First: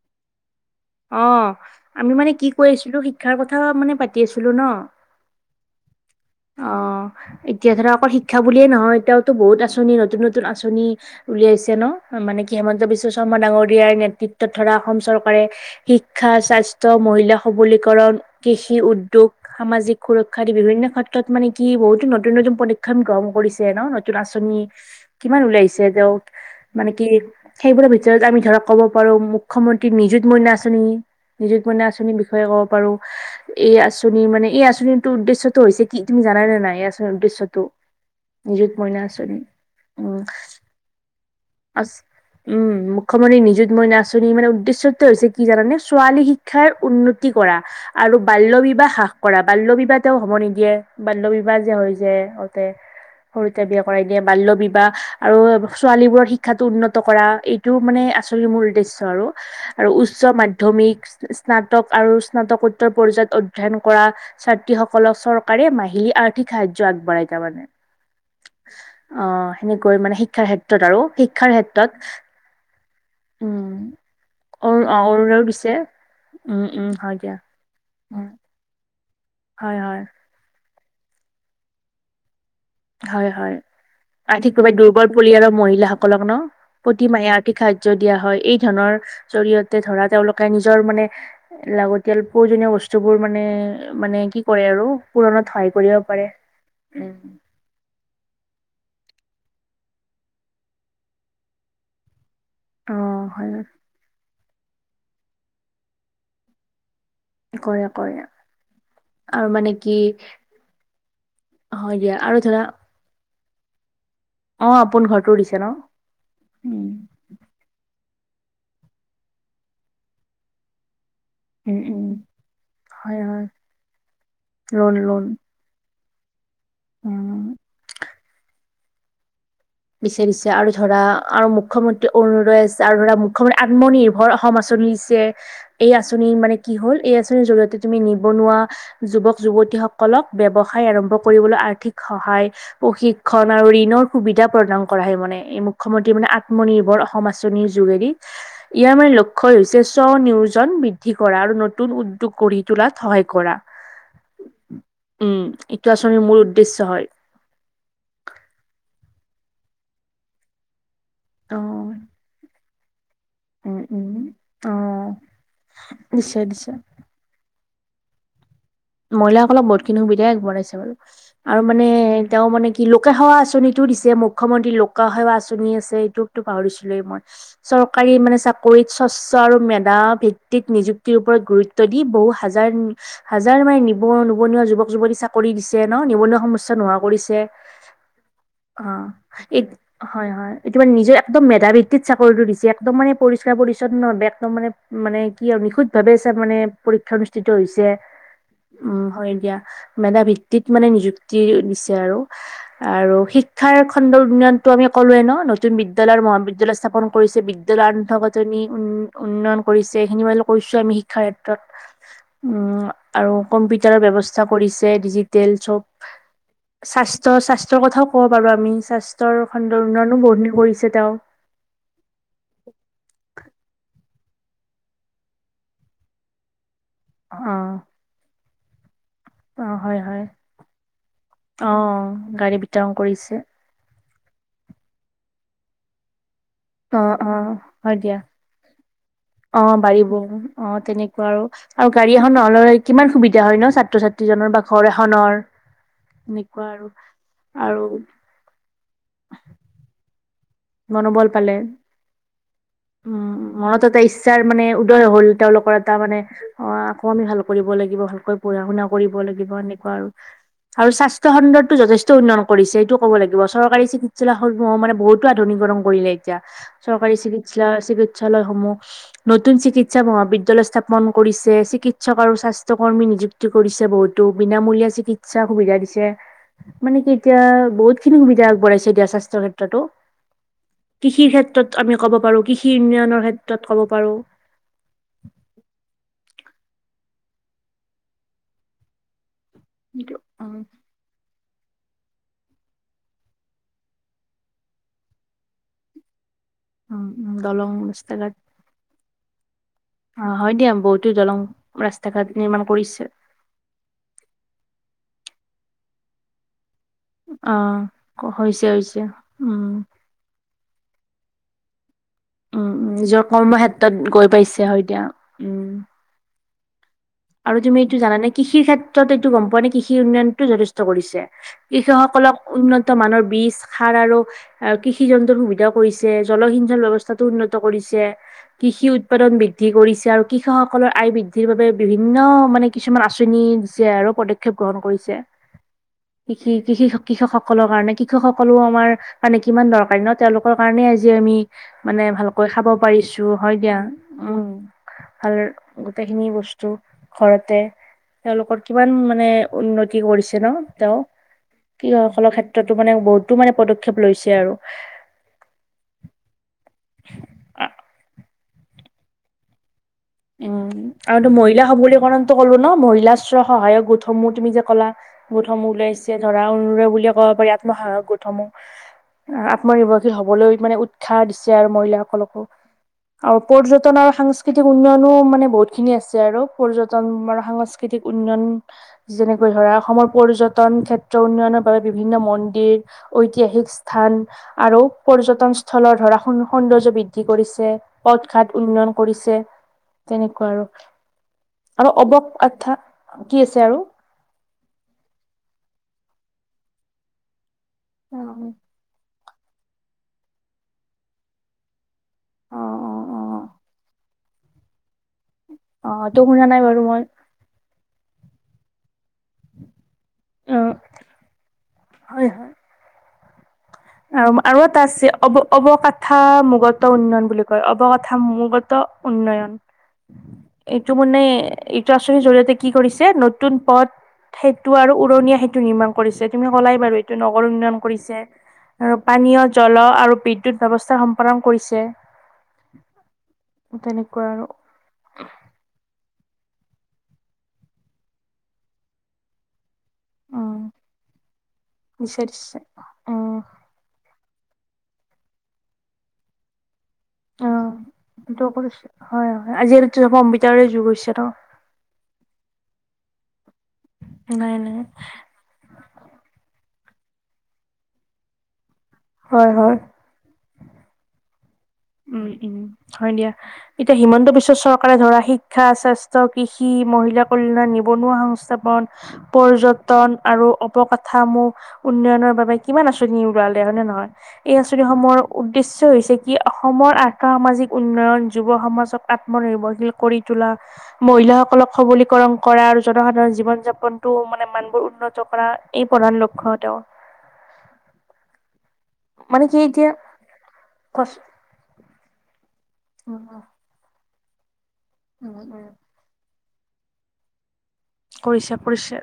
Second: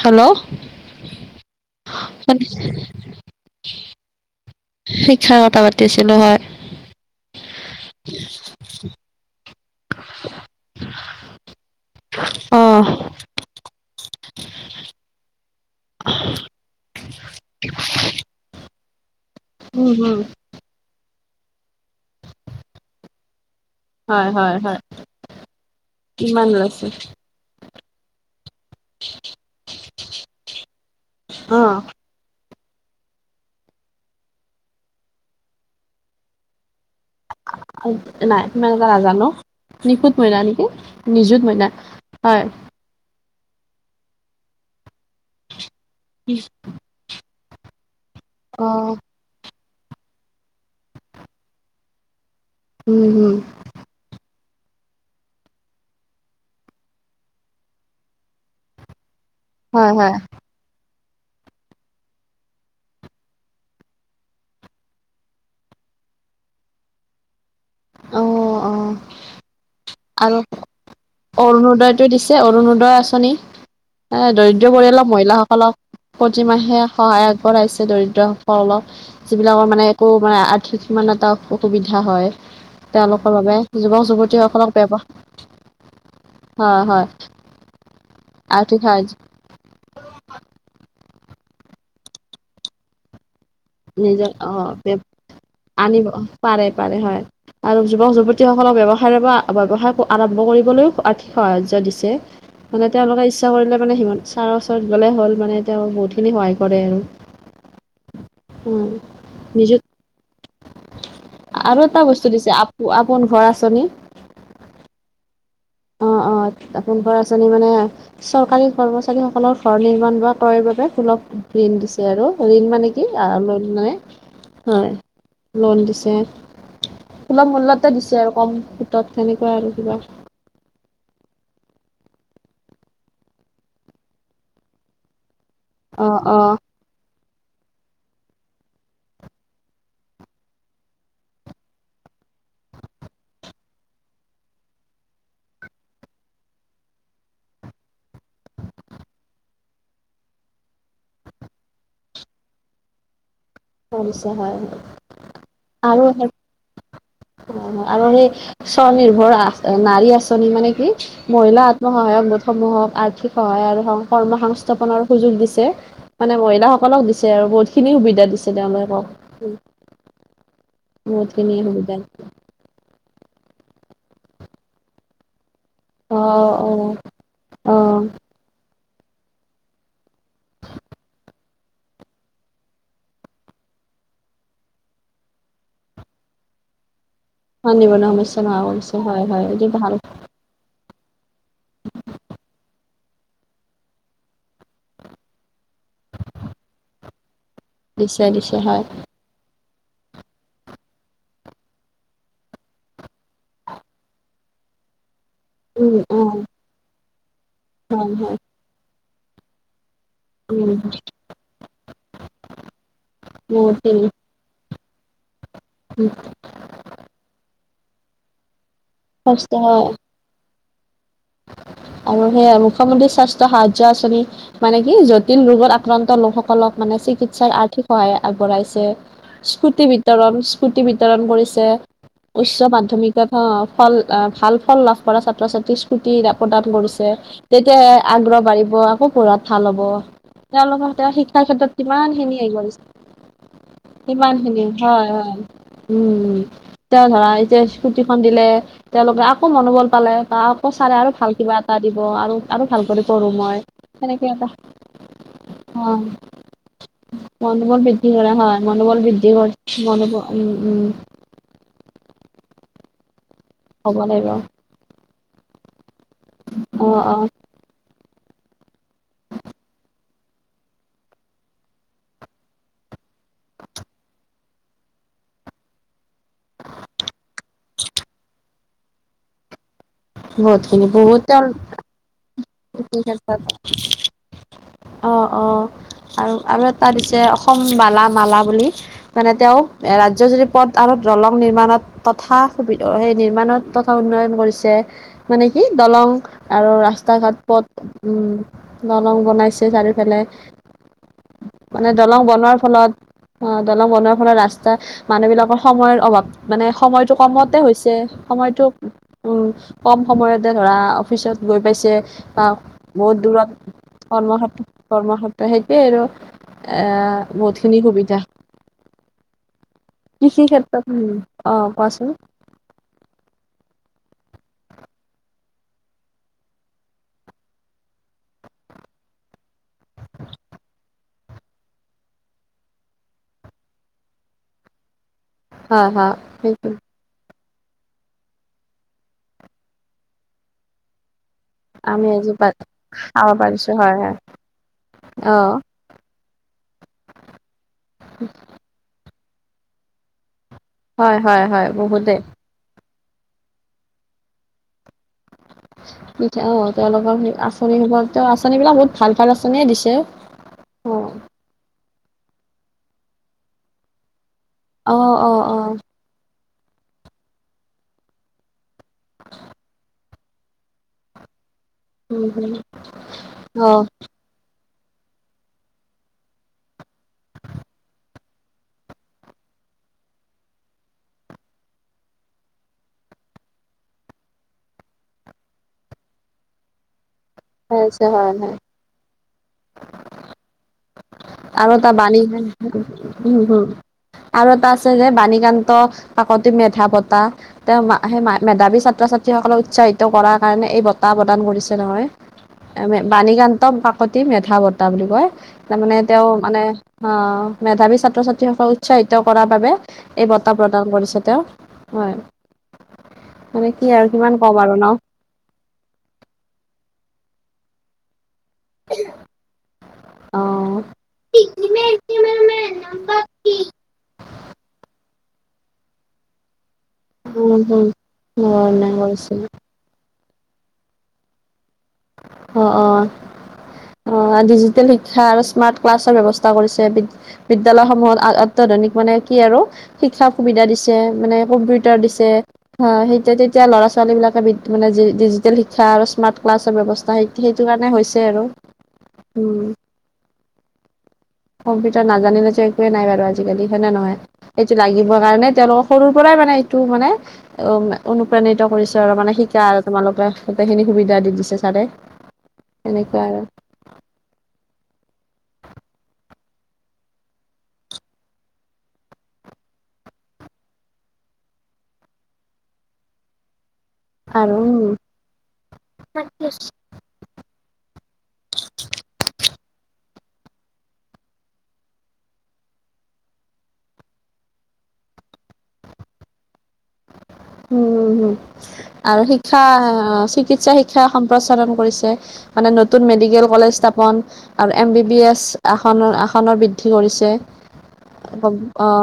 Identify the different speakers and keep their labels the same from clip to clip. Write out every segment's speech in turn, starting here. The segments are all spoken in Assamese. Speaker 1: হেল্ল'।
Speaker 2: অ' আমি মানে কি কৈ আছিলো, শিক্ষাৰ কথা মানে পাতি আছিলো ন'?
Speaker 1: হ কথা পাতি আছিলোঁ।
Speaker 2: অ' এতিয়া ধৰা অকল শিক্ষা বুলিয়ে নহয়, এতিয়াও বহুত আঁচনি, নতুন নতুন আঁচনি উলিয়াইছে। ন' মানে কি
Speaker 1: অ
Speaker 2: হিমন্ত বিশ্ব শৰ্মা ডাঙৰীয়াৰ নেতৃত্বত ধৰা অসম চৰকাৰে শিক্ষা স্বাস্থ মহিলা সবলীকৰণ, কৃষি উদ্যোগ,
Speaker 1: উম
Speaker 2: সামাজিক
Speaker 1: হম
Speaker 2: সুৰক্ষা, আদি বিভিন্ন ক্ষেত্ৰত মানে কি কি বহুতো নতুন নতুন পদক্ষেপ গ্ৰহণ কৰিছে ন'? নতুন
Speaker 1: হয় হয়
Speaker 2: আঁচনি
Speaker 1: হয়
Speaker 2: কিমান ওলাইছে যে
Speaker 1: কিমান লৈছে
Speaker 2: মানে কি, সেইবোৰৰ ভিতৰত আমি ধৰক ক'ব পাৰো, মুখ্যমন্ত্ৰী নিযুত মইনা আঁচনি।
Speaker 1: অ
Speaker 2: নিযুত মইনা আঁচনিৰ বিষয়ে কওঁক? পাৰোঁ, এই আঁচনি মানে এই আঁচনিটোৰ উদ্দেশ্যটো হৈছে কি তুমি জানা নে নাই, এই আ উদ্দেশ্যতো, নিযুত মইনা আঁচনিৰ?
Speaker 1: নিখুত মইনা নেকি, নিযুত মইনা হয়।
Speaker 2: অসমৰ এই নিযুত মইনা আঁচনি মানে উদ্দেশ্যটো হৈছে কি জানানে, ছোৱালী শিক্ষাৰ উন্নতি কৰা। আৰু বাল্য
Speaker 1: অ
Speaker 2: বিবাহ হ্ৰাস কৰা, বাল্য বিবাহ তেওঁ হ'ব নিদিয়ে, বাল্য বিবাহ যে হয় যে।
Speaker 1: উম হম
Speaker 2: সৰুতে বিয়া কৰাই দিয়ে। বাল্য বিবাহ আৰু ছোৱালীবোৰৰ শিক্ষাটো উন্নত কৰা এইটো মানে আঁচনিৰ মূল উদ্দেশ্য আৰু। আৰু
Speaker 1: হয় হয়
Speaker 2: উচ্চ মাধ্যমিক স্নাতক আৰু স্নাতকোত্তৰ পৰ্যায়ত অধ্যয়ন কৰা ছাত্ৰীসকলক চৰ কাৰে মাহিলী আৰ্থিক সাহাৰ্য্য আগবঢ়ায় তাৰ মানে, অ' সেনে
Speaker 1: আমাক অৰুণোদয়টো দিছে। অৰুণোদয় আঁচনি
Speaker 2: উম
Speaker 1: এ দৰিদ্ৰ
Speaker 2: অ
Speaker 1: পৰিয়ালৰ
Speaker 2: অৰুণাও দিছে
Speaker 1: মহিলাসকলক
Speaker 2: উম
Speaker 1: প্ৰতিমাহে
Speaker 2: উম হয়
Speaker 1: সহায়
Speaker 2: দিয়া
Speaker 1: আগবঢ়াইছে
Speaker 2: উম,
Speaker 1: দৰিদ্ৰসকলক। যিবিলাকৰ
Speaker 2: হয়
Speaker 1: মানে
Speaker 2: হয়
Speaker 1: একো মানে আৰ্থিক সিমান এটা অসুবিধা হয়। তেওঁলোকৰ বাবে, যুৱক যুৱতীসকলক ব্যৱ
Speaker 2: অৰ পৰিয়ালৰ মহিলাসকলক ন?
Speaker 1: হয় হয়
Speaker 2: প্ৰতিমাহে আৰ্থিক সাহাৰ্য্য দিয়া হয়, এই
Speaker 1: আৰ্থিক
Speaker 2: ধৰনৰনৰ
Speaker 1: সাহাৰ্য
Speaker 2: জৰিয়তে ধৰা তেওঁলোকে নিজৰ মানে লাগতিয়াল প্ৰয়োজনীয় বস্তু বোৰ মানে এ মানে
Speaker 1: নিজে
Speaker 2: কি কৰে
Speaker 1: আহ
Speaker 2: আৰু, পুৰণত সহায়
Speaker 1: আনিব
Speaker 2: কৰিব পাৰে,
Speaker 1: পাৰে হয়
Speaker 2: উম।
Speaker 1: আৰু যুৱক যুৱতীসকলক ব্যৱসায়ৰ পৰা, ব্যৱসায় আৰম্ভ কৰিবলৈওঁ আৰ্থিক সাহাৰ্য দিছে। মানে
Speaker 2: অ
Speaker 1: তেওঁলোকে
Speaker 2: হয়
Speaker 1: ইচ্ছা কৰিলে মানে হিমন্ত ছাৰ ওচৰত গ'লে হ'ল মানে, তেওঁ বহুতখিনি সহায় কৰে।
Speaker 2: কৰে কৰে, আৰু মানে
Speaker 1: নিজত
Speaker 2: কি
Speaker 1: আৰু
Speaker 2: হয়
Speaker 1: এটা
Speaker 2: দিয়া
Speaker 1: বস্তু
Speaker 2: আৰু
Speaker 1: দিছে,
Speaker 2: ধৰা
Speaker 1: আপ-আপোন ঘৰ আঁচনি।
Speaker 2: অ', আপোন ঘৰটো দিছ
Speaker 1: অ' অ', আপোন ঘৰ আঁচনি মানে চৰকাৰী কৰ্মচাৰীসকলৰ ঘৰ নিৰ্মাণ বা ক্ৰয়ৰ বাবে সুলভ ঋণ
Speaker 2: উম উম
Speaker 1: দিছে আৰু, ঋণ মানে কি
Speaker 2: হয়
Speaker 1: অ'
Speaker 2: হয়
Speaker 1: লোন মানে, হয়,
Speaker 2: লোন লোন
Speaker 1: লোন দিছে। হে,
Speaker 2: উম
Speaker 1: সুলভ মূল্যতে দিছে আৰু কম সুতত তেনেকুৱাই আৰু কিবা।
Speaker 2: দিছে দিছে আৰু ধৰা আৰু মুখ্যমন্ত্ৰী অৰুণোদয় আছে। আৰু ধৰা মুখ্যমন্ত্ৰী আত্মনিৰ্ভৰ অসম আঁচনি আছে। এই
Speaker 1: অ',
Speaker 2: আঁচনি মানে
Speaker 1: অ',
Speaker 2: কি হ'ল, এই আঁচনি নিৰ জৰিয়তে তুমি নিবনুৱা যুৱক যুৱতীসকলক ব্যৱসায় আৰম্ভ কৰিবলৈ আৰ্থিক সহায় হায় প্ৰশিক্ষণ আৰু ঋণৰ সুবিধা প্ৰদান কৰা হয় মানে, এই মুখ্যমন্ত্ৰী মানে আত্মনিৰ্ভৰ অসম আঁচনিৰ যোগেদি। ইয়াৰ মানে লক্ষ্য হৈছে স্বনিয়োজন বৃদ্ধি কৰা, আৰু নতুন উদ্যোগ গঢ়ি তোলাত সহায় কৰা।
Speaker 1: কৰিছে হয়
Speaker 2: উম এইটো আঁচনিৰ মূল উদ্দেশ্য হয়।
Speaker 1: অ' আৰু সেই স্বনিৰ্ভৰ নাৰী আচনি মানে কি
Speaker 2: অ
Speaker 1: মহিলা আত্মসহায়ক গোটসমূহক আৰ্থিক সহায়
Speaker 2: উম
Speaker 1: আৰু
Speaker 2: উম
Speaker 1: কৰ্ম
Speaker 2: অ
Speaker 1: সংস্থাপনৰ সুযোগ দিছে। মানে
Speaker 2: নিশ্চয় নিশ্চয়
Speaker 1: মহিলাাসকলক দিছে আৰু বহুত খিনি সুবিধা দিছে। তেওঁলোকক
Speaker 2: মহিলাসকলক বহুতখিনি সুবিধাই আগবঢ়াইছে বাৰু,
Speaker 1: বহুতখিনি
Speaker 2: আৰু মানে
Speaker 1: সুবিধা
Speaker 2: তেওঁ মানে কি লোক লোকসেৱা আঁচনিটো দিছে। মুখ্যমন্ত্ৰী লোকসেৱা আঁচনি চনি আছে এইটোকতো
Speaker 1: অ',
Speaker 2: পাহৰিছিলো
Speaker 1: অ',
Speaker 2: মই। চৰকাৰী
Speaker 1: অ',
Speaker 2: মানে চাকৰিত স্বচ্ছ আৰু মেধা ভিত্তিক নিযুক্তিৰ ওপৰত গুৰুত্ব দি বহু হাজাৰ যাৰ মানে নি নিবনুৱা যুৱক যুৱতী চাকৰি দিছে ন, নিবনুৱা সমস্যা নোহোৱা কৰিছে যে
Speaker 1: নিবনুৱা সমস্যা নোহোৱা কৰিছে
Speaker 2: অ'
Speaker 1: হয়, হয় এইটো
Speaker 2: এত
Speaker 1: ভাল
Speaker 2: হয় হয় এত নিজৰ একদম মেধা ভিত্তিত চাকৰিটো দিছে। একদম মানে পৰিষ্কাৰ পৰিচ্ছন্ন একদম মানে মানে কি আৰু নিখুত ভাৱে চব মানে পৰীক্ষা অনুষ্ঠিত হৈছে,
Speaker 1: দিছে দিছে
Speaker 2: উম হয় দিয়া। মেধা ভিত্তিত মানে নিযুক্তি দিছে আৰু, আৰু শিক্ষাৰ খণ্ডৰ উন্নয়নতটো আমি ক'লোৱে ন। নতুন
Speaker 1: উম,
Speaker 2: বিদ্যয়ালয়
Speaker 1: অ',
Speaker 2: মহাবিদ্যালয় স্থাপন কৰিছে, বিদ্যালয়
Speaker 1: হয়, হয়
Speaker 2: আন্ন্তঃগথনি উ উন্নয়ন কৰিছে খিনি ম
Speaker 1: উম,
Speaker 2: কৈছো আমি শিক্ষাৰ ক্ষেত্ৰত উম আৰু কম্পিউটাৰৰ
Speaker 1: বহুতখিনি
Speaker 2: ব্যৱস্থা কৰিছে য়ে ডিজিটেল চব, স্বাস্থ্য স্বাস্থ্যৰ কথাওঁ ক'ব পাৰো আমি। স্বাস্থ্যৰ
Speaker 1: কষ্ট হয়
Speaker 2: খণ্ডৰ উন্নয়নো বহুখিনি কৰিছে তেওঁ।
Speaker 1: আৰু সেই মুখ্যমন্ত্ৰী স্বাস্থ্য সাহায্য আঁচনি মানে কি জটিল ৰোগত আক্ৰান্ত লোকসকলক মানে
Speaker 2: অ
Speaker 1: চিকিৎসাৰ আৰ্থিক সহায় আগবঢ়াইছে
Speaker 2: অ
Speaker 1: স্কুটি
Speaker 2: হয় হয়
Speaker 1: বিতৰণ, স্কুটি বিতৰণ কৰিছে।
Speaker 2: অ গাড়ী
Speaker 1: উচ্চ
Speaker 2: বিতৰণ কৰিছে
Speaker 1: মাধ্যমিকত অ' ফল ভাল ফল লাভ কৰা ছাত্ৰ ছাত্ৰী স্কুটি, ৰা প্ৰদান
Speaker 2: অ
Speaker 1: কৰিছে,
Speaker 2: অ
Speaker 1: তেতিয়াহে
Speaker 2: হয় দিয়া
Speaker 1: আগ্ৰহ বাঢ়িব, আকৌ পঢ়াত
Speaker 2: অ
Speaker 1: ভাল হ'ব।
Speaker 2: বাঢ়িব অ
Speaker 1: তেওঁলোকৰ
Speaker 2: তেনেকুৱা
Speaker 1: শিক্ষা
Speaker 2: আৰু আৰু
Speaker 1: কিমান
Speaker 2: গাড়ী এখন
Speaker 1: খিনি হেৰি
Speaker 2: নহলে
Speaker 1: কৰিছে
Speaker 2: কিমান সুবিধা হয় ন ছাত্ৰ
Speaker 1: কিমান
Speaker 2: ছাত্ৰীজনৰ বা
Speaker 1: খিনি
Speaker 2: ঘৰ
Speaker 1: হয়,
Speaker 2: এখনৰ
Speaker 1: হয়, উম, উম,
Speaker 2: এনেকুৱা আৰু
Speaker 1: এতিয়া ধৰা এতিয়া
Speaker 2: আৰু
Speaker 1: স্কুতিখন দিলে তেওঁলোকে আকৌ মনোবল পালে বা আকৌ চাৰে আৰু
Speaker 2: মনোবল
Speaker 1: ভাল কিবা
Speaker 2: পালে
Speaker 1: এটা দিব আৰু ভাল কৰি পঢ়ো
Speaker 2: উম,
Speaker 1: মই।
Speaker 2: মনত এটা
Speaker 1: সেনেকে
Speaker 2: ইচ্ছাৰ মানে উদয় হ'ল তেওঁলোকৰ এটা
Speaker 1: অ',
Speaker 2: মানে অ', আকৌ আমি ভাল কৰিব
Speaker 1: মনোবল
Speaker 2: লাগিব
Speaker 1: বৃদ্ধি কৰা
Speaker 2: ভালকৈ
Speaker 1: হয়
Speaker 2: পঢ়া শুনা
Speaker 1: মনোবল
Speaker 2: কৰিব
Speaker 1: বৃদ্ধি
Speaker 2: লাগিব
Speaker 1: কৰি
Speaker 2: এনেকুৱা আৰু
Speaker 1: মনোবল উম, উম।
Speaker 2: আৰু স্বাস্থ্য খণ্ডতো যথেষ্ট উন্নয়ন কৰিছে এইটো ক'ব লাগিব চৰকাৰী
Speaker 1: হ'ব লাগিব
Speaker 2: চিকিৎসালয়সমূহ মানে বহুতো আধুনিককৰণ কৰিলে এতিয়া
Speaker 1: অ',
Speaker 2: চৰকাৰী
Speaker 1: অ',
Speaker 2: চিকৎ চিকিৎসালয়সমূহ নতুন চিকিৎসা মহাবিদ্যালয় স্থাপন কৰিছে চিকিৎসক আৰু স্বাস্থ্য কৰ্মী নিযো কৰিছে বহুতো বিনামূলীয়া চিকিৎসাৰ সুবিধা দিছে। মানে কি এতিয়া বহুত খিনি সুবিধা আগবঢ়াইছে দিয়া স্বাস্থ্যৰ ক্ষেত্ৰতো। কৃষিৰ ক্ষেত্ৰত আমি ক'ব পাৰো কৃষি
Speaker 1: কৃষিৰ
Speaker 2: উন্নয়নৰ ক'ব পাৰো
Speaker 1: ক্ষেত্ৰত অ', অ', আৰু আৰু এটা দিছে অসম বালা মালা বুলি মানে তেওঁ ৰাজ্য যুদি
Speaker 2: উম
Speaker 1: পথ আৰু জ্বল নিৰ্মাণত তথা সুবিধা সেই নিৰ্মণত তথা উন্নয়ন কৰিছে মানে কি দলং আৰু
Speaker 2: উম
Speaker 1: ৰাস্তা
Speaker 2: উম
Speaker 1: ঘাট পথ
Speaker 2: দলং ৰাস্তা
Speaker 1: উম,
Speaker 2: ঘাট
Speaker 1: দলং বনাইছে চাৰিওফালে।
Speaker 2: অ হয় দিয়া বহুতো দলং
Speaker 1: মানে
Speaker 2: ৰাস্তা
Speaker 1: দলং
Speaker 2: ঘাট
Speaker 1: বনোৱাৰ
Speaker 2: নিৰ্মাণ
Speaker 1: ফলত
Speaker 2: কৰিছে
Speaker 1: অ, দলং বনোৱাৰ ফলত ৰাস্তাত মানুহ বিলাক সময়ৰ অভাৱ মানে সময়টো
Speaker 2: অ
Speaker 1: কমতে হৈছে সময়টো
Speaker 2: হৈছে হৈছে
Speaker 1: উম, কম সময়ত এ ধৰা অফিচত গৈ পাইছে বা
Speaker 2: উম উম
Speaker 1: বহুত
Speaker 2: নিজৰ
Speaker 1: দূৰত
Speaker 2: কৰ্মক্ষেত্ৰত গৈ
Speaker 1: কৰ্ম্ৰ
Speaker 2: পাইছে হয় দিয়া
Speaker 1: কৰ্ম্ৰ
Speaker 2: উম
Speaker 1: সেইটোৱে আৰু। এ
Speaker 2: আৰু
Speaker 1: বহুতখিনি
Speaker 2: তুমি এইটো
Speaker 1: সুবিধা।
Speaker 2: জানানে কৃষিৰ ক্ষেত্ৰত এইটো গম পোৱা নে কৃষি কৃষি উন্নয়নতটো যথেষ্ট
Speaker 1: ক্ষেত্ৰত উম।
Speaker 2: কৰিছে,
Speaker 1: অ' কোৱাচোন
Speaker 2: কৃষকসকলক উন্নত মানৰ বিশ সাৰ আৰু আ, কৃষি জন্তৰ সুবিধাও কৰিছে জলসিঞ্চন ব্যৱস্থাতো উন্নত কৰিছে যে কৃষি উৎপাদন বৃদ্ধি কৰিছে আৰু কৃষকসকলৰ আয় বৃদ্ধিৰ বাবে বিভিন্ন মানে কিছুমান আঁচনি দিছে আৰু পদক্ষেপ গ্ৰহণ কৰিছে।
Speaker 1: হয় হয়
Speaker 2: কৃষি -
Speaker 1: সেইটো
Speaker 2: কৃষি - কৃষক সকলৰ কাৰণে কৃষক সকলো আমাৰ মানে কিমান দৰকাৰী ন' তেওঁলোকৰ কাৰণে আজি আমি মানে
Speaker 1: আমি আজি
Speaker 2: ভালকৈ
Speaker 1: পা
Speaker 2: খাব পাৰিছো
Speaker 1: খাব
Speaker 2: হয়,
Speaker 1: পাৰিছো
Speaker 2: দিয়া
Speaker 1: হয়।
Speaker 2: উম, ভাল
Speaker 1: অ'
Speaker 2: গোটেইখিনি বস্তু ঘৰতে তেওঁলোকৰ কিমান মানে উন্নতি কৰিছে ন? তেওঁ
Speaker 1: হয় হয় হয় বহুতে
Speaker 2: কৃষসকলৰ ক্ষেত্ৰতো মানে বহুতো মানে পদক্ষেপ লৈছে আৰু।
Speaker 1: পিঠা অ', তেওঁলোকৰ আঁচনি
Speaker 2: উম
Speaker 1: সোপা, তেওঁ আঁচনি বিলাক বহুত ভাল ভাল আচনিয়ে দিছে।
Speaker 2: উম,
Speaker 1: অ'
Speaker 2: আৰুটো মহিলা সবলীকৰণটো কলো ন' মহিলা স্ব সহায়ক গোটসমূহ তুমি যে ক'লা
Speaker 1: অ' অ'
Speaker 2: গোটসমূহ
Speaker 1: অ'
Speaker 2: উলাইছে ধৰা অনুৰ বুলিয়ে ক'ব পাৰি আত্মসহায়ক গোটসমূহ। আত্মনিৰ্ভৰশীল হবলৈ মানে উৎসাহ দিছে।
Speaker 1: উম
Speaker 2: মহিলাসকলকো
Speaker 1: হম
Speaker 2: আৰু
Speaker 1: অ'
Speaker 2: পৰ্যটন আৰু সাংস্কৃতিক উন্নয়নো মানে বহুত খিনি আছে আৰু পৰ্যটন সাংস্কৃতিক উন্নয়ন যেনেকৈ ধৰ অসমৰ পৰ্যটন ক্ষেত্ৰ উন্নয়নৰ বাবে বিভিন্ন মন্দিৰ ঐতিহাসিক স্থান আৰু পৰ্যটন স্থলৰ ধৰা স সৌন্দৰ্য বিদ্য কি কৰিছে,
Speaker 1: হয় আছে
Speaker 2: পদ
Speaker 1: হয়
Speaker 2: ঘাট
Speaker 1: হয়।
Speaker 2: উন্নয়ন কৰিছে তেনেকুৱা আৰু।
Speaker 1: আৰু এটা বানী
Speaker 2: অৱক আথা কি আছে আৰু
Speaker 1: [unintelligible] আৰু এটা আছে যে বাণীকান্ত কাকতি মেধা বঁটা, তেওঁ
Speaker 2: অ
Speaker 1: সেই মেধাৱী ছাত্ৰ ছাত সকলক উৎসাহিত কৰাৰ কাৰণে এই বঁটা প্ৰদান কৰিছে নহয়।
Speaker 2: অ অ
Speaker 1: বাণীকান্তম কাকতি মেধা বটা বুলি কয়। তাৰ
Speaker 2: অ
Speaker 1: মানে
Speaker 2: এইটো
Speaker 1: তেওঁ
Speaker 2: শুনা নাই
Speaker 1: মানে
Speaker 2: বাৰু মই
Speaker 1: অ, মেধাৱী ছাত্ৰ ছাত্ৰীসকল উৎসাহিত ত' কৰাৰ বাবে এই বঁটা
Speaker 2: অ
Speaker 1: প্ৰদান কৰিছে তেওঁ হয়, মানে কি কিমান
Speaker 2: আৰু
Speaker 1: কম
Speaker 2: আৰু এটা
Speaker 1: ন
Speaker 2: আছে অৱ অৱকাথা মগত উন্নয়ন বুলি কয়, অৱকাথা মগত গত উন্নয়ন।
Speaker 1: অ
Speaker 2: এইটো মানে এইটো আচনিৰ জৰিয়তে কি কৰিছে নতুন পথ সেইটো আৰু উৰণীয়া সেইটো নিৰ্মাণ কৰিছে, তুমি ক'লাই বাৰু এইটো নগৰ
Speaker 1: উম,
Speaker 2: উন্য়ন কৰিছে।
Speaker 1: উম,
Speaker 2: আৰু পানীয়
Speaker 1: কৰিছিল
Speaker 2: জ্বল আৰু বিদ্যুৎ ব্যৱস্থা সম্পাদন কৰিছে।
Speaker 1: অ', অ',
Speaker 2: তেনেকুৱা আৰু
Speaker 1: অ', ডিজিটেল শিক্ষা আৰু স্মাৰ্ট ক্লাছৰ ব্যৱস্থা। কৰিছে, বিদ্যালৰ সমূহত অত্যাধুনিক মানে কি আৰু শিক্ষা
Speaker 2: উম
Speaker 1: সুবিধা দিছে, মানে কম্পিউটাৰ দিছে, সেইয়া,
Speaker 2: উম
Speaker 1: তেতিয়া ল'ৰা, ছোৱালী বিলাক মানে ডিজিটেল শিক্ষ আৰু স্মাৰট ক্লাছৰ ব্যৱস্থা সেই সেইটো কাৰণে হৈছে আৰু
Speaker 2: অটো অ, হয়, হয় আজিকালিতো চ, কম্পিউটাৰে যুগ হৈছে ন।
Speaker 1: কম্পিটাৰ নাজানিলে, যে, একোৱে নাই বাৰু আজি আজিকালি সেনে, নহয়
Speaker 2: নাই নাই
Speaker 1: সটো লাগিবৰ কাৰণে, তেওঁলোকক সৰুৰ পৰাই মানে টো, মানে উ, অনুপ্ৰাণিত কৰিছে আৰু মানে
Speaker 2: হয়
Speaker 1: শিকা
Speaker 2: হয়
Speaker 1: আৰু তোমালোকে গোটেইখিনি সুবিধা দি, দিছে। ছাৰে
Speaker 2: উম, উম, হয়
Speaker 1: এনেকুৱা
Speaker 2: দিয়া।
Speaker 1: আৰু
Speaker 2: এতিয়া হিমন্ত বিশ্ব চৰকাৰে ধৰা শিক্ষা, স্বাস্থ্য, কৃষি মহিলা কল্যাণ, নিবনুৱা সংস্থাপন, পৰ্যটন আৰু অৱকাথামূহ উন্নয়নৰ বাবে কিমান আঁচনি ওলালে হয়নে, নহয়। এই
Speaker 1: আৰু
Speaker 2: আঁচনি সমূহৰ উদ্দেশ্যয় হৈছে কি, অসমৰ আৰ্থ সামাজিক উন্নয়ন যুৱ সমাজক আত্মনিৰ্ভৰশীল কৰি তোলা। মহিলাাসকলক সবলীকৰণ কৰা। আৰু জনসাধাৰণ জীৱন, যাপনতটো মানে মানবোৰ উন্নত কৰা। এই প্ৰধান লক্ষ্ তেওঁৰ।
Speaker 1: উম, উ, উম আৰু
Speaker 2: মানে কি
Speaker 1: শিক্ষা
Speaker 2: এতিয়া
Speaker 1: চিকিৎসা, শিক্ষা সম্প্ৰচাৰণ কৰিছে। ন ম ক বি বি [unintelligible] সানৰ বৃদ্ধি কৰিছে।
Speaker 2: কৰিছে কৰিছে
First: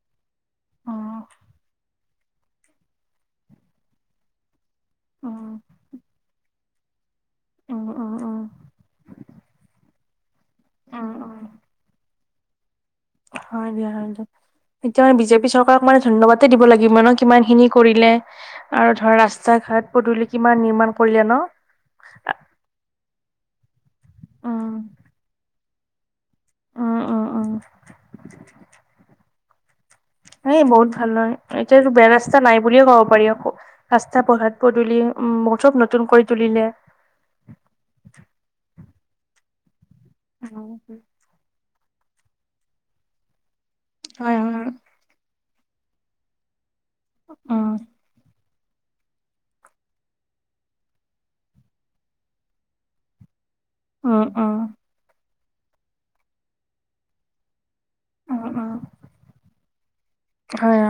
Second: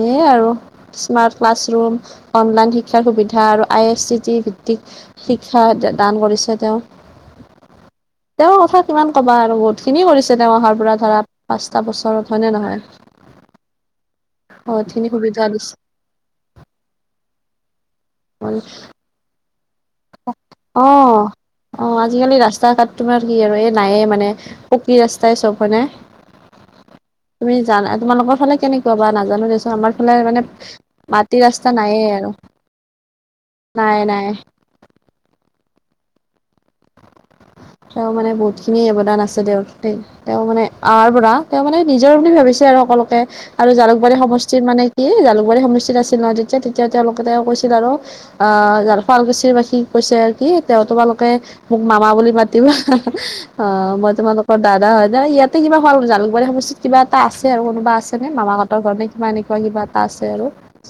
Speaker 1: এ, আৰু
Speaker 2: উম।
Speaker 1: স্মাৰ্ট ক্লাছৰুম, অনলাইন শিক্ষাৰ সুবিধা আৰু আই এছ চি টি
Speaker 2: উম
Speaker 1: শিক্ষা দান কৰিছে, তেওঁ।
Speaker 2: উম উম উম
Speaker 1: তেওঁৰ কথা কিমান কবা আৰু বহুত খিনি কৰিছে, তেওঁ অহাৰ পৰা
Speaker 2: উম
Speaker 1: ধৰা
Speaker 2: উম,
Speaker 1: পাঁচটা বছৰত। হয়নে, নহয়।
Speaker 2: হয়, দিয়া হয়, দিয়া
Speaker 1: বহুত
Speaker 2: এতিয়া
Speaker 1: খিনি
Speaker 2: মানে
Speaker 1: সুবিধা
Speaker 2: বিজেপি
Speaker 1: দিছে
Speaker 2: চৰকাৰক মানে ধন্যবাদ দিব লাগিব ন, কিমান খিনি। কৰিলে, আৰু ধৰা, ৰাস্তা, ঘাট পদূলি কিমান নিৰ্মাণ কৰিলে
Speaker 1: অ',
Speaker 2: ন
Speaker 1: অ', আজিকালি ৰাস্তা, ঘাট তোমাৰ কি আৰু এই নায়ে মানে
Speaker 2: উম
Speaker 1: পকি ৰাস্তাই চব মনে
Speaker 2: উম উম উম
Speaker 1: তুমি জানা তোমালোকৰ ফালে কেনেকুৱা বা নাজানো দেচোন আমাৰ ফালে মানে
Speaker 2: এ, বহুত ভাল হয়।
Speaker 1: মাটি ৰাস্তা
Speaker 2: এতিয়ো
Speaker 1: নাইয়ে
Speaker 2: বেয়া
Speaker 1: আৰু
Speaker 2: ৰাস্তা নাই বুলিয়ে ক'ব পাৰি আকৌ
Speaker 1: নাই
Speaker 2: ৰাস্তা,
Speaker 1: নাই
Speaker 2: পাত, পদূলি উম, মুঠত চব নতুন কৰি তুলিলে।
Speaker 1: দে, তেওঁ মানে আহাৰ পৰা তেওঁ মানে নিজৰ বুলি ভাবিছে আৰু সকলোকে। আৰু জালুকবাৰী
Speaker 2: হয়
Speaker 1: সমষ্টিত
Speaker 2: হয়
Speaker 1: মানে কি জালুকবাৰী সমষ্টিত আছিল ন, তেতিয়া, তেতিয়া, তেওঁলোকে তেওঁ কৈছিল
Speaker 2: উম
Speaker 1: আৰু। অ, শুৱালকুছিৰ বাসীক কৈছে আৰু কি তেওঁ তোমালোকে মোক মামা বুলি মা টো, অ, মই
Speaker 2: উম উম
Speaker 1: তোমালোকৰ দাদা হয়, ন, ইয়াত এ, কিবা খোৱা জালুকবাৰী সমষ্টিত কিবা এটা আছে আৰু কোনোছে
Speaker 2: উম
Speaker 1: মামাহ
Speaker 2: উম
Speaker 1: ঘতৰেবা এনেকুৱা কিবা এটা আছে আৰু
Speaker 2: হয়,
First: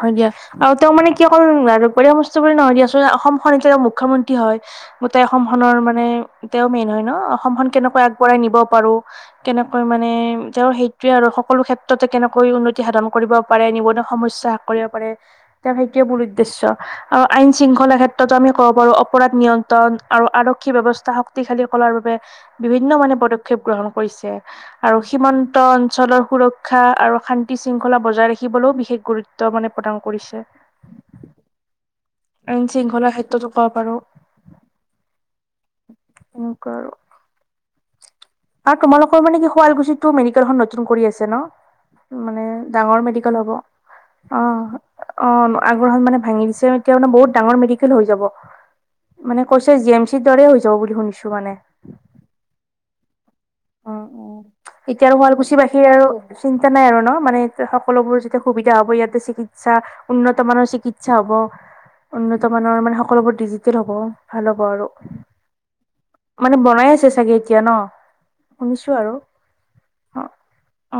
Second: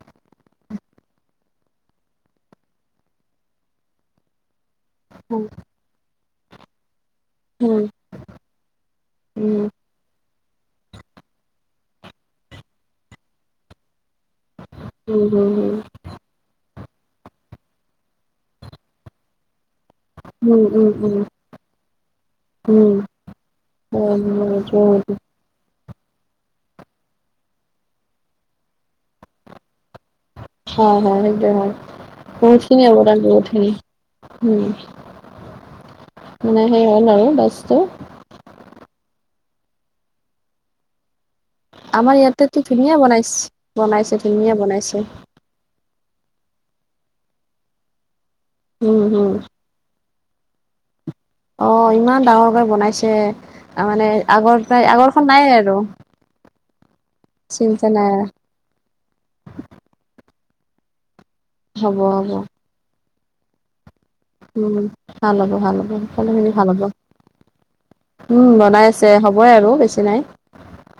Speaker 2: হয় দিয়া। আৰু তেওঁ মানে কি অকল আৰু পৰি সমস্তু বুলি নহয় দিয়াচোন অসমখন এতিয়া তেওঁ মুখ্যমন্ত্ৰী হয়। গোটেই অসম
Speaker 1: উম
Speaker 2: খনৰ মানে তেও মেইন হয়, ন। অসমখনন কেনেকৈ আগবঢ়াই নিব পাৰো,
Speaker 1: উম
Speaker 2: কেনেকৈ মানে সেইটয়ে আৰু সকলো ক্ষেত্ৰতে কেনেকৈ উন্নতি সাধন কৰিব পাৰে, নিবন সমস্যা হাস কৰিব পাৰে,
Speaker 1: উম,
Speaker 2: তেওঁক সেইটোৱে মূল উদ্দেশ্য। আৰু আইন শৃংখলা ক্ষেত্ৰতো আমি ক'ব পাৰোঁ অপৰাধ নিয়ম ন, আৰু
Speaker 1: উম,
Speaker 2: আৰক্ষী
Speaker 1: উম,
Speaker 2: ব্যৱস্থা
Speaker 1: উম,
Speaker 2: শক্তিশালী কৰাৰ বাবে বিভিন্ন
Speaker 1: উম,
Speaker 2: মানে পদক্ষেপ গ্ৰহণ
Speaker 1: হয়,
Speaker 2: কৰিছে।
Speaker 1: হয়,
Speaker 2: আৰু
Speaker 1: হয়,
Speaker 2: সিমন্ত অঞ্চলৰ সুৰক্ষা আৰু শান্তি, শৃংখলা বজাই ৰাখিবলৈও বিশেষ গুৰুত্ব মানে প্ৰদান কৰিছে
Speaker 1: হ, হা, সেইদ হয়।
Speaker 2: আইন
Speaker 1: পছিন
Speaker 2: শৃংখলাৰ ক্ষেত্ৰতো
Speaker 1: অবঠিন
Speaker 2: ক'ব পাৰো
Speaker 1: উম। মানে সেই হ'ল আৰু বছটো।
Speaker 2: ত, মানে কি শুৱালকুছি টো মেডিকেলখন নতুন আছে ন।
Speaker 1: আমাৰ
Speaker 2: মানে
Speaker 1: ইয়াতেতো ধুনীয়া
Speaker 2: ডাঙৰ
Speaker 1: বনাইছ
Speaker 2: মেডিকেল হ'ব
Speaker 1: বনাইছে ধুনীয়া
Speaker 2: অ',
Speaker 1: বনাইছে,
Speaker 2: অ', আগ্ৰহ মানে ভা, বতাৰ ম, হৈ য,
Speaker 1: উম, উম,
Speaker 2: মানৈ
Speaker 1: অ, ইমান ডাঙৰকৈ বনাইছে ত, মানে আ।
Speaker 2: এতিয়া আৰু শুৱালকুছি বাসীৰ আৰু চিন্তা নাই আৰু ন'? মানে
Speaker 1: চিন্তা নাই
Speaker 2: সকলোবোৰ যেতিয়া সুবিধা হ'ব ইয়াতে চিকিৎ সা, উন্নত মানৰ চিকিৎসা হ'ব,
Speaker 1: হ'ব, হ'ব,
Speaker 2: উন্নত মানৰ, মানে সকলোবোৰ ডিজিটেল হ'ব। ভাল হ'ব
Speaker 1: উম।
Speaker 2: আৰু,
Speaker 1: ভাল হ'ব, ভাল হ'ব, সকলোখিনি
Speaker 2: মানে
Speaker 1: ভাল হ'ব,
Speaker 2: বনাই আছে চাগে এতিয়া ন?
Speaker 1: উম বনাই
Speaker 2: শুনিছো
Speaker 1: আছে
Speaker 2: আৰু
Speaker 1: হ'বই আৰু বেছি
Speaker 2: অ
Speaker 1: নাই।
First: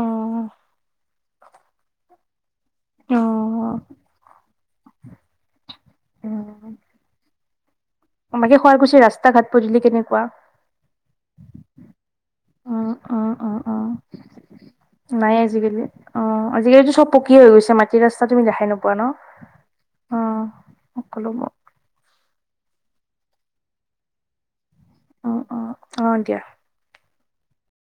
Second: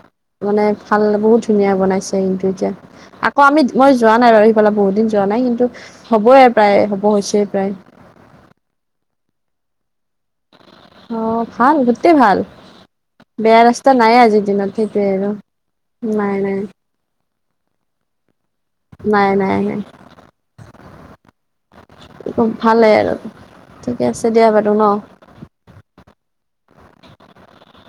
Speaker 2: অ
Speaker 1: মানে ভাল বহুত ধুনীয়া বনাইছে কিন্তু এতিয়া,
Speaker 2: অ
Speaker 1: আকৌ আমি মই যোৱা নাই ৰ সিফালে বহুত দিন যোৱা নাই কিন্তু হবয়ে প্ৰায়, হ'ব হৈছেই প্ৰায়
Speaker 2: [unintelligible] শুৱালকুছি ৰাস্তা ঘাট পধুলি কেনেকুৱা?
Speaker 1: অ, ভাল, গোটেই ভাল।
Speaker 2: উম উম উম
Speaker 1: বেয়া
Speaker 2: উম
Speaker 1: ৰাস্তা নায়ে আজি দিনত, সেইটোৱে আৰু, নাই, নাই।
Speaker 2: কীয়ে হৈ গৈছে, মাটিৰ ৰাস্তা তুমি দেখাই নোপোৱা ন'?
Speaker 1: নাই নাই নাই
Speaker 2: অ সকলো বোৰ।
Speaker 1: কি কম, ভাল লাগে আৰু, ঠিকে আছে দিয়া ব
Speaker 2: অ-অ, অ, দিয়া।